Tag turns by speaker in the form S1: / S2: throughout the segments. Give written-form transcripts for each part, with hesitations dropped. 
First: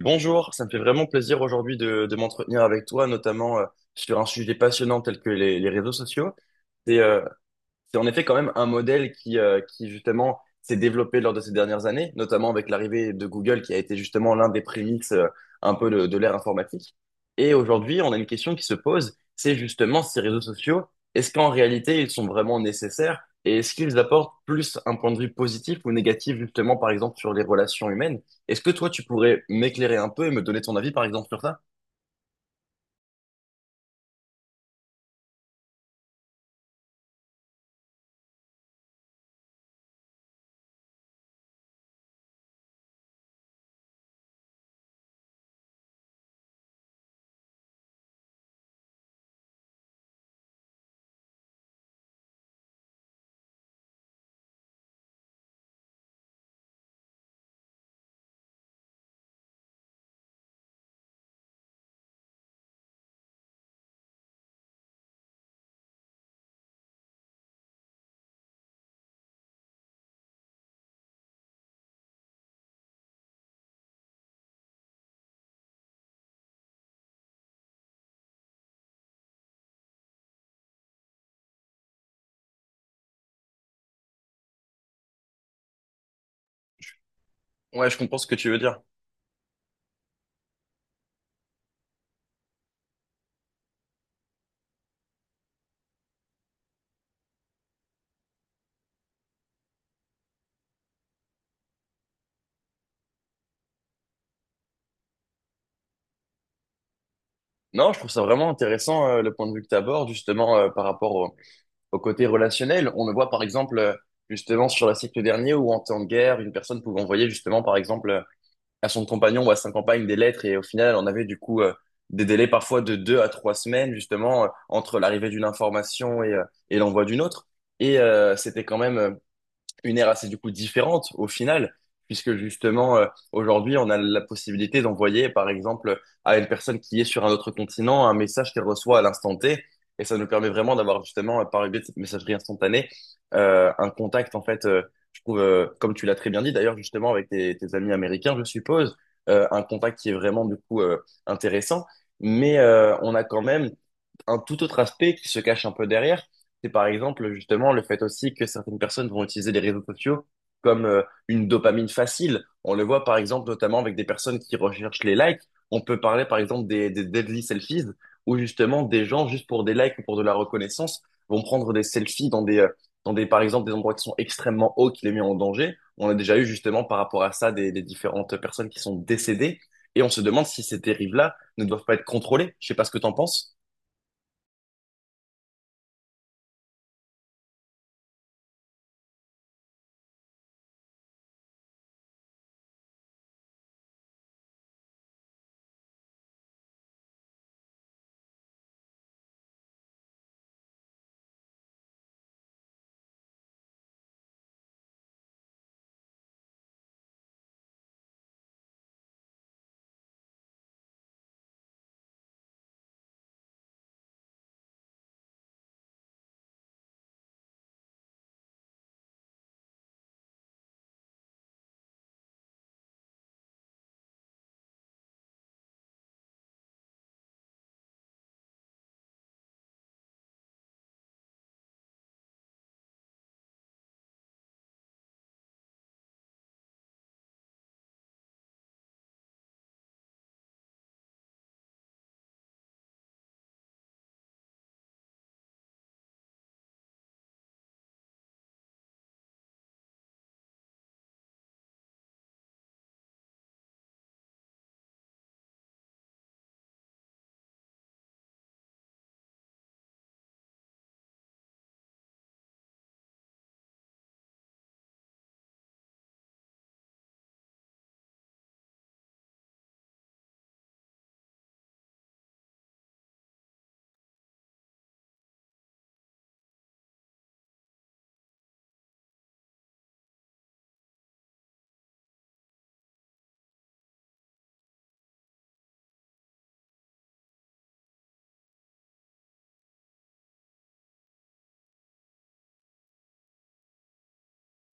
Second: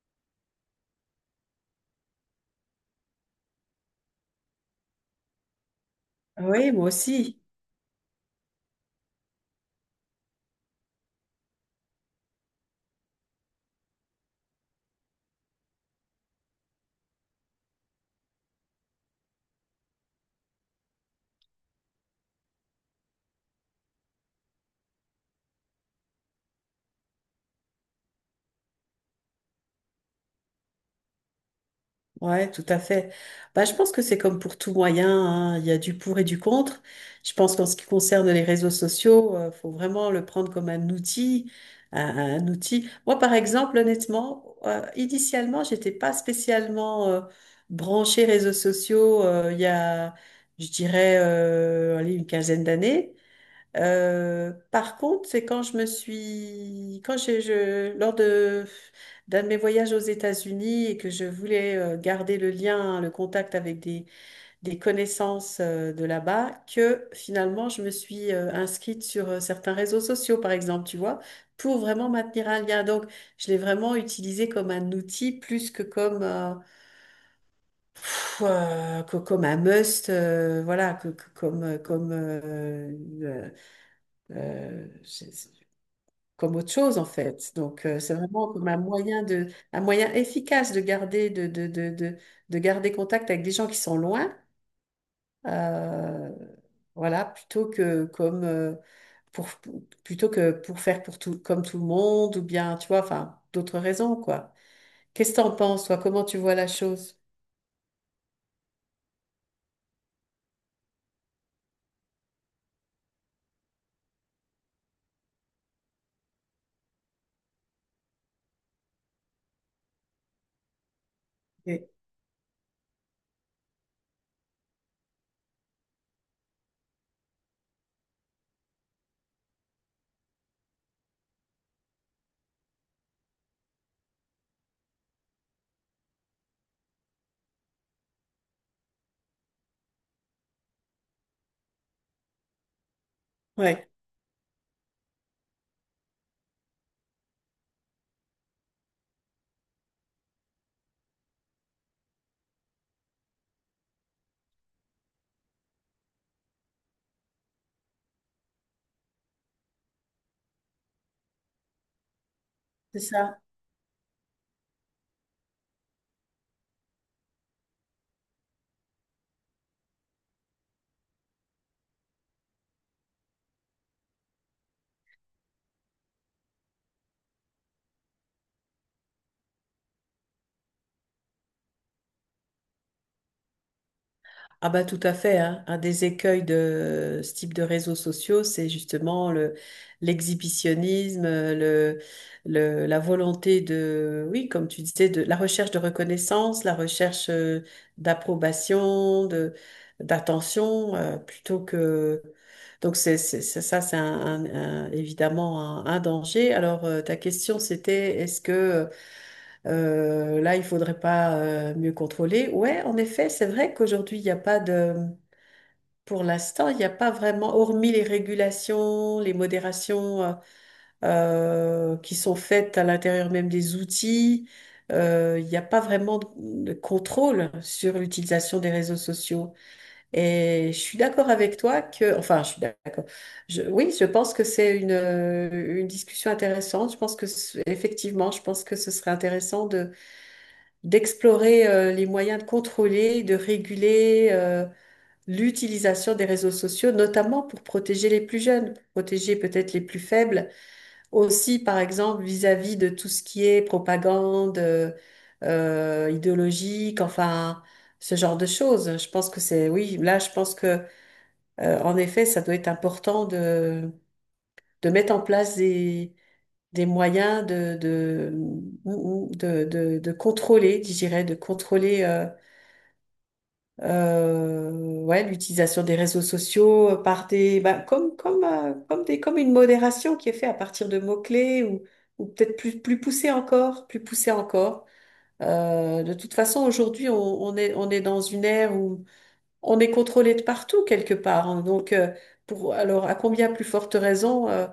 S1: Bonjour, ça me fait vraiment plaisir aujourd'hui de m'entretenir avec toi, notamment sur un sujet passionnant tel que les réseaux sociaux.
S2: Oui, moi aussi.
S1: C'est en effet quand même un modèle qui qui justement s'est développé lors de ces dernières années, notamment avec l'arrivée de Google qui a été justement l'un des prémices un peu de l'ère informatique. Et aujourd'hui, on a une question qui se pose, c'est justement ces réseaux sociaux, est-ce qu'en réalité ils sont vraiment nécessaires et est-ce qu'ils apportent plus un point de vue positif ou négatif justement par exemple sur les relations humaines? Est-ce que toi tu pourrais m'éclairer un peu et me donner ton avis par exemple sur ça?
S2: Ouais, tout à fait. Bah, je pense que c'est comme pour tout moyen, hein. Il y a du pour et du contre. Je pense qu'en ce qui concerne les réseaux sociaux, faut vraiment le prendre comme un outil, un outil. Moi, par exemple, honnêtement, initialement, j'étais pas spécialement branchée réseaux sociaux. Il y a, je dirais, allez, une quinzaine d'années. Par contre, c'est quand je me suis, quand j'ai, je, lors de d'un de mes voyages aux États-Unis et que je voulais garder le lien, le contact avec des connaissances de là-bas, que finalement je me suis inscrite sur certains réseaux sociaux, par exemple, tu vois, pour vraiment maintenir un lien. Donc, je l'ai vraiment utilisé comme un outil plus que comme un must, voilà, comme euh, euh, comme autre chose en fait. Donc
S1: Ouais, je
S2: c'est
S1: comprends ce que tu
S2: vraiment
S1: veux
S2: comme un
S1: dire.
S2: moyen de, un moyen efficace de garder, de garder contact avec des gens qui sont loin, euh, voilà, pour, plutôt que pour comme tout le monde ou bien, tu vois, enfin d'autres raisons quoi. Qu'est-ce que t'en penses toi? Comment tu vois la chose?
S1: Non, je trouve ça vraiment intéressant le point de vue que tu abordes justement par rapport au au côté relationnel. On le voit par exemple justement sur la siècle dernier où en temps de guerre, une personne pouvait envoyer justement par exemple à son compagnon ou à sa compagne des lettres et au final on avait du coup
S2: Et-
S1: des délais parfois de 2 à 3 semaines justement entre l'arrivée d'une information et et l'envoi d'une autre. Et c'était quand même une ère assez du coup différente au final, puisque justement aujourd'hui on a la possibilité d'envoyer par exemple à une personne qui est sur un autre continent un message qu'elle reçoit à l'instant T, et ça nous permet vraiment d'avoir justement par le biais de cette messagerie instantanée
S2: Ouais,
S1: un contact en fait, je trouve comme tu l'as très bien dit d'ailleurs justement avec tes amis américains je suppose, un contact qui est vraiment du coup intéressant, mais on a quand même un tout autre aspect qui se cache un peu derrière, c'est par exemple justement le fait aussi que certaines personnes vont utiliser les réseaux sociaux comme une dopamine facile. On le
S2: c'est
S1: voit par
S2: ça.
S1: exemple notamment avec des personnes qui recherchent les likes. On peut parler par exemple des deadly selfies où justement des gens juste pour des likes ou pour de la reconnaissance vont prendre des selfies dans des par exemple des endroits qui sont extrêmement hauts qui les mettent en danger. On a déjà eu justement par rapport à ça des différentes personnes qui sont décédées et on se demande si ces dérives-là ne doivent pas être contrôlées. Je sais pas ce que t'en penses.
S2: Ah bah tout à fait, hein. Un des écueils de ce type de réseaux sociaux, c'est justement le l'exhibitionnisme, la volonté de, oui, comme tu disais, de la recherche de reconnaissance, la recherche d'approbation, de d'attention, plutôt que donc ça, c'est évidemment un danger. Alors ta question c'était est-ce que là, il faudrait pas mieux contrôler. Ouais, en effet, c'est vrai qu'aujourd'hui, il n'y a pas de, pour l'instant, il n'y a pas vraiment, hormis les régulations, les modérations qui sont faites à l'intérieur même des outils, il n'y a pas vraiment de contrôle sur l'utilisation des réseaux sociaux. Et je suis d'accord avec toi que, enfin, je suis d'accord. Oui, je pense que c'est une discussion intéressante. Je pense que, effectivement, je pense que ce serait intéressant d'explorer les moyens de contrôler, de réguler l'utilisation des réseaux sociaux, notamment pour protéger les plus jeunes, protéger peut-être les plus faibles, aussi par exemple vis-à-vis de tout ce qui est propagande idéologique, enfin ce genre de choses. Je pense que c'est, oui, là je pense que en effet ça doit être important de mettre en place des moyens de contrôler, je dirais, de contrôler Euh, ouais, l'utilisation des réseaux sociaux par des, bah, comme une modération qui est faite à partir de mots-clés ou peut-être plus poussée encore, plus poussée encore. De toute façon, aujourd'hui, on est dans une ère où on est contrôlé de partout quelque part, hein. Donc, alors, à combien plus forte raison,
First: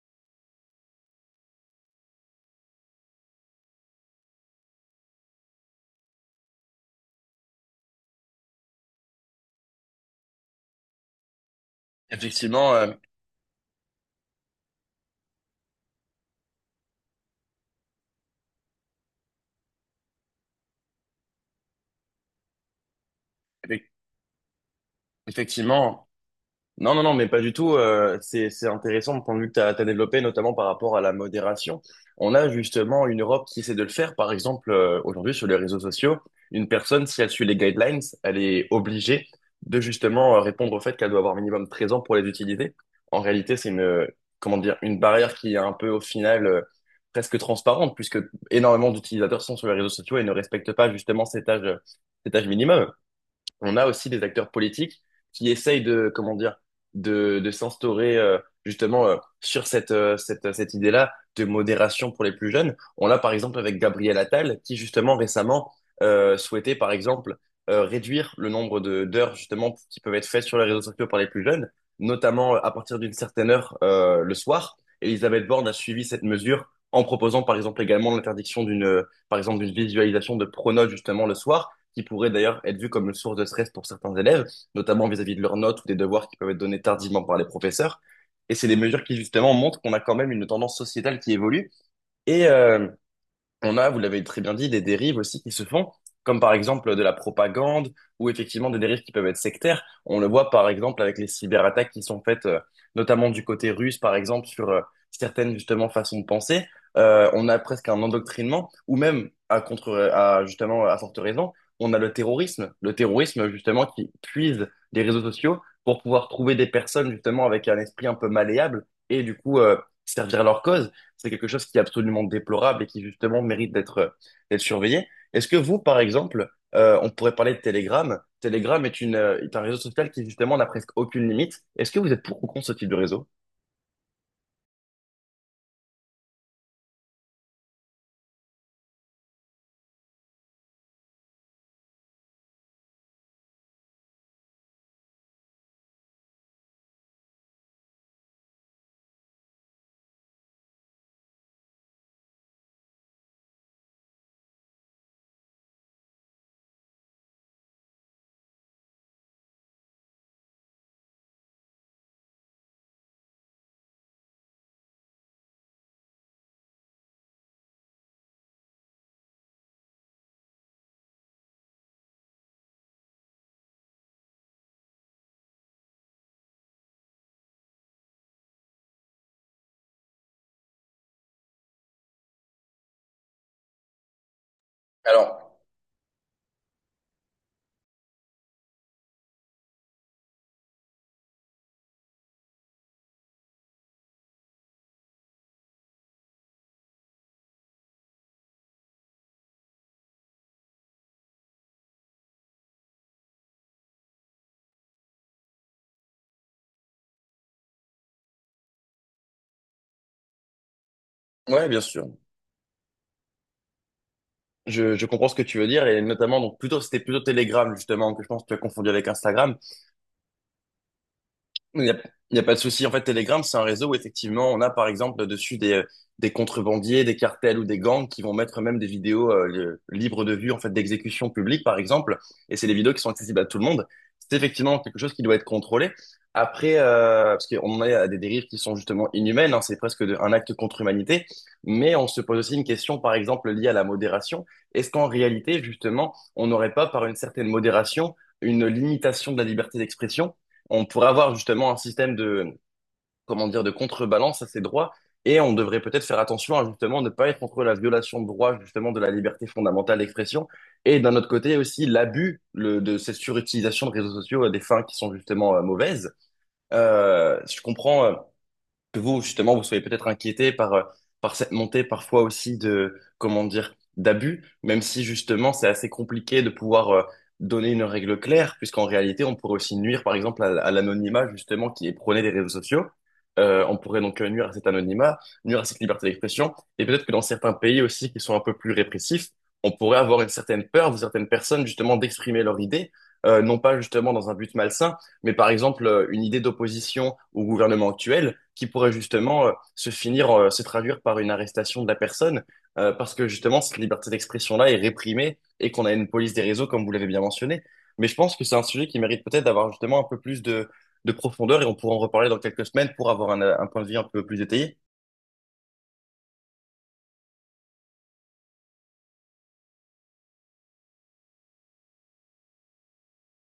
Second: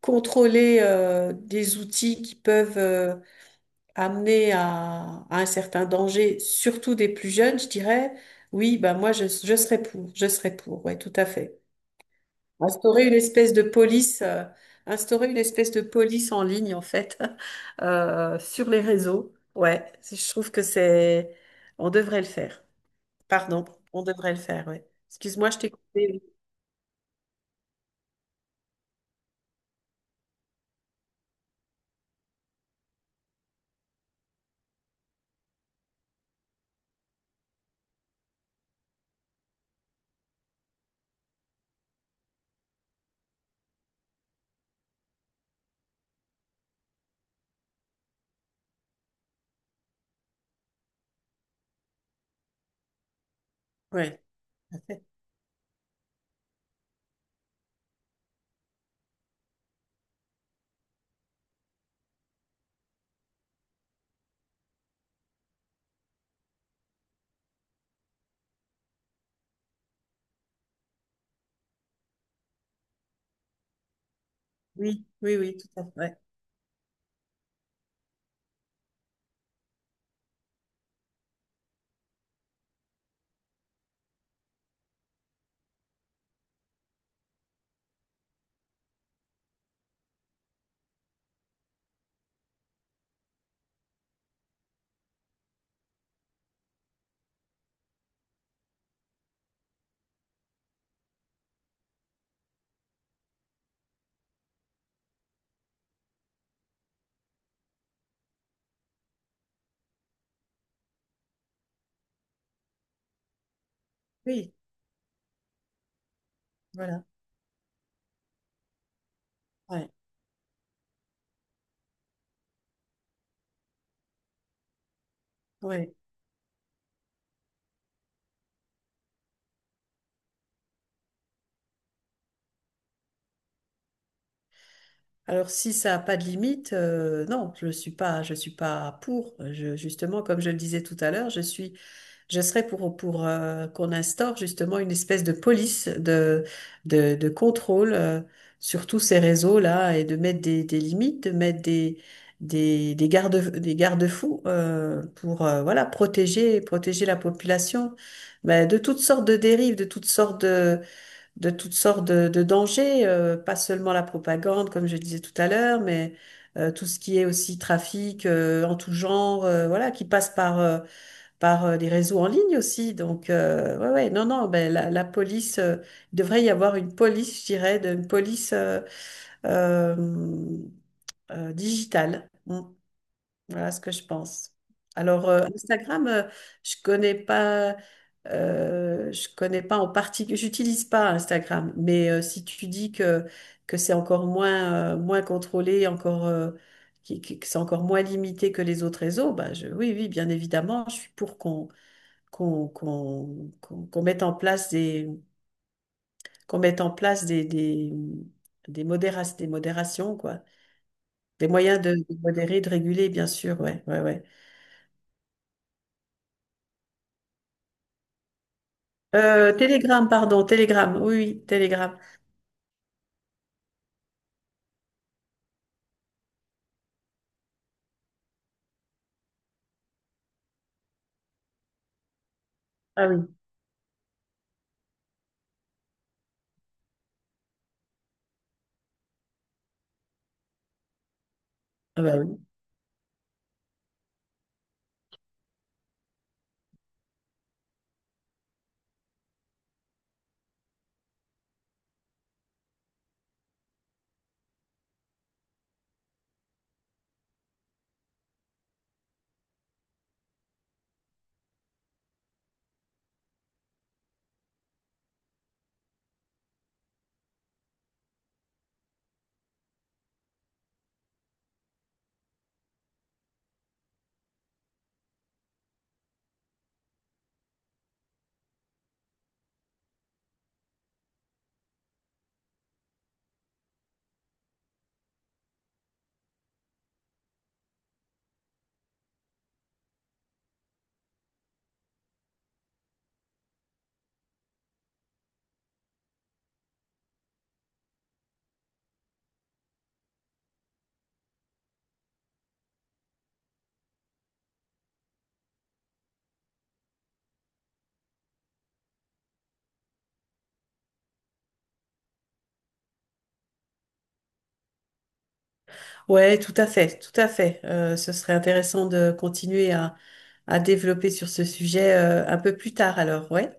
S2: contrôler des outils qui peuvent, amenés à un certain danger, surtout des plus jeunes, je dirais, oui, bah je serais pour, ouais, tout à fait.
S1: Effectivement,
S2: Instaurer une espèce de police, instaurer une espèce de police en ligne en fait, sur les réseaux, ouais, je trouve que c'est, on devrait le faire. Pardon,
S1: effec-
S2: on devrait le faire, ouais. Excuse-moi, je t'ai
S1: effectivement.
S2: coupé.
S1: Non, non, non, mais pas du tout. C'est intéressant le point de vue que tu as développé, notamment par rapport à la modération. On a justement une Europe qui essaie de le faire. Par exemple, aujourd'hui, sur les réseaux sociaux, une personne, si elle suit les guidelines, elle est obligée de justement répondre au fait qu'elle doit avoir minimum 13 ans pour les utiliser. En réalité, c'est comment dire, une barrière qui est un peu, au final, presque transparente, puisque énormément d'utilisateurs sont sur les réseaux sociaux et ne respectent pas justement cet âge minimum. On a
S2: Oui.
S1: aussi
S2: Ouais,
S1: des acteurs
S2: tout à
S1: politiques
S2: fait.
S1: qui essayent de, comment dire, de s'instaurer justement sur cette idée-là de modération pour les plus jeunes. On l'a par exemple avec Gabriel Attal qui justement récemment souhaitait par exemple réduire le nombre de d'heures justement qui peuvent être faites sur les réseaux sociaux par les plus jeunes, notamment à partir d'une certaine heure le soir.
S2: Oui, oui,
S1: Elisabeth
S2: oui,
S1: Borne
S2: tout
S1: a
S2: à fait.
S1: suivi
S2: Ouais.
S1: cette mesure en proposant par exemple également l'interdiction d'une par exemple d'une visualisation de pronos justement le soir qui pourrait d'ailleurs être vu comme une source de stress pour certains élèves, notamment vis-à-vis de leurs notes ou des devoirs qui peuvent être donnés tardivement par les professeurs. Et c'est des mesures qui justement montrent qu'on a quand même une tendance sociétale qui évolue. Et on a, vous l'avez très bien dit, des dérives aussi qui se font, comme par exemple de la propagande ou effectivement des dérives qui peuvent être sectaires. On le voit par exemple avec les cyberattaques qui sont faites, notamment du côté russe, par exemple, sur certaines justement façons de penser. On a presque un endoctrinement, ou même à contre, à justement à forte raison, on a le terrorisme justement qui
S2: Oui,
S1: puise les réseaux sociaux pour pouvoir trouver des
S2: voilà.
S1: personnes justement avec un esprit un peu malléable et du coup
S2: Ouais,
S1: servir leur cause. C'est quelque chose qui est absolument déplorable et qui justement mérite d'être d'être surveillé. Est-ce que vous,
S2: ouais.
S1: par exemple, on pourrait parler de Telegram. Telegram est est un réseau social qui justement n'a presque aucune limite. Est-ce que vous êtes pour ou contre ce type de réseau?
S2: Alors, si ça n'a pas de limite, non, je suis pas pour. Justement, comme je le disais tout à l'heure, je suis, je serais pour qu'on instaure justement une espèce de police de contrôle sur tous ces réseaux-là et de mettre des limites, de mettre des garde, des garde-fous pour voilà, protéger, protéger la population mais de toutes sortes de dérives, de toutes sortes de dangers, pas seulement la propagande, comme je disais tout à l'heure, mais tout ce qui est aussi trafic en tout genre, voilà, qui passe par des réseaux en ligne aussi. Donc, ouais, ouais, non, non, ben la police, il devrait y avoir une police, je dirais, une police euh, digitale. Mm. Voilà ce que je pense. Alors,
S1: Alors,
S2: Instagram, je connais pas, je connais pas en particulier, j'utilise pas Instagram, mais si tu dis que c'est encore moins, moins contrôlé, encore, que c'est encore moins limité que les autres réseaux, bah je, oui, oui, bien évidemment, je suis pour qu'on mette en place des, qu'on mette en place des modérations, quoi. Des
S1: ouais, bien
S2: moyens
S1: sûr.
S2: de modérer, de réguler, bien sûr, ouais, ouais, ouais.
S1: Je comprends ce que tu veux dire et notamment donc plutôt c'était plutôt Telegram justement que je pense que tu as confondu avec Instagram.
S2: Telegram, pardon, Telegram, oui, oui,
S1: Il n'y a,
S2: Telegram.
S1: il y a pas de souci. En fait, Telegram, c'est un réseau où effectivement, on a par exemple dessus des contrebandiers, des cartels ou des gangs qui vont mettre même des vidéos libres de vue, en fait, d'exécution publique, par exemple. Et c'est des vidéos qui
S2: Ah
S1: sont
S2: oui.
S1: accessibles à tout le monde. C'est effectivement quelque chose qui doit être contrôlé. Après, parce qu'on en est à des dérives qui sont justement inhumaines, hein, c'est presque un acte contre humanité. Mais
S2: Ah
S1: on
S2: bah
S1: se
S2: oui.
S1: pose aussi une question, par exemple, liée à la modération. Est-ce qu'en réalité, justement, on n'aurait pas, par une certaine modération, une limitation de la liberté d'expression? On pourrait avoir justement un système de, comment dire, de contrebalance à ces droits et on devrait peut-être faire attention à justement ne pas être contre la violation de droits justement de la liberté fondamentale d'expression et d'un autre côté aussi l'abus de cette surutilisation de réseaux sociaux à des fins qui sont justement mauvaises. Je comprends que vous, justement, vous soyez peut-être inquiété par par cette montée parfois aussi de, comment dire, d'abus, même si justement c'est assez compliqué de pouvoir donner une règle claire, puisqu'en réalité on pourrait aussi nuire par exemple à l'anonymat justement qui est prôné des réseaux sociaux. On pourrait donc nuire à cet anonymat, nuire à cette liberté d'expression, et peut-être que dans certains pays aussi qui sont un peu plus répressifs, on pourrait avoir une certaine peur de certaines personnes justement d'exprimer leur idée, non pas justement dans un but malsain, mais par exemple une idée d'opposition au gouvernement actuel qui pourrait justement se finir, se traduire par une arrestation de la personne, parce que justement cette liberté d'expression-là est réprimée et qu'on a une police des réseaux, comme vous l'avez bien mentionné. Mais je pense que c'est un sujet qui mérite peut-être d'avoir justement un peu plus de profondeur et on pourra en reparler dans quelques semaines pour avoir un point de vue un peu plus détaillé.
S2: Ouais, tout à fait, tout à fait. Ce serait intéressant de continuer à développer sur ce sujet un peu plus tard alors, ouais.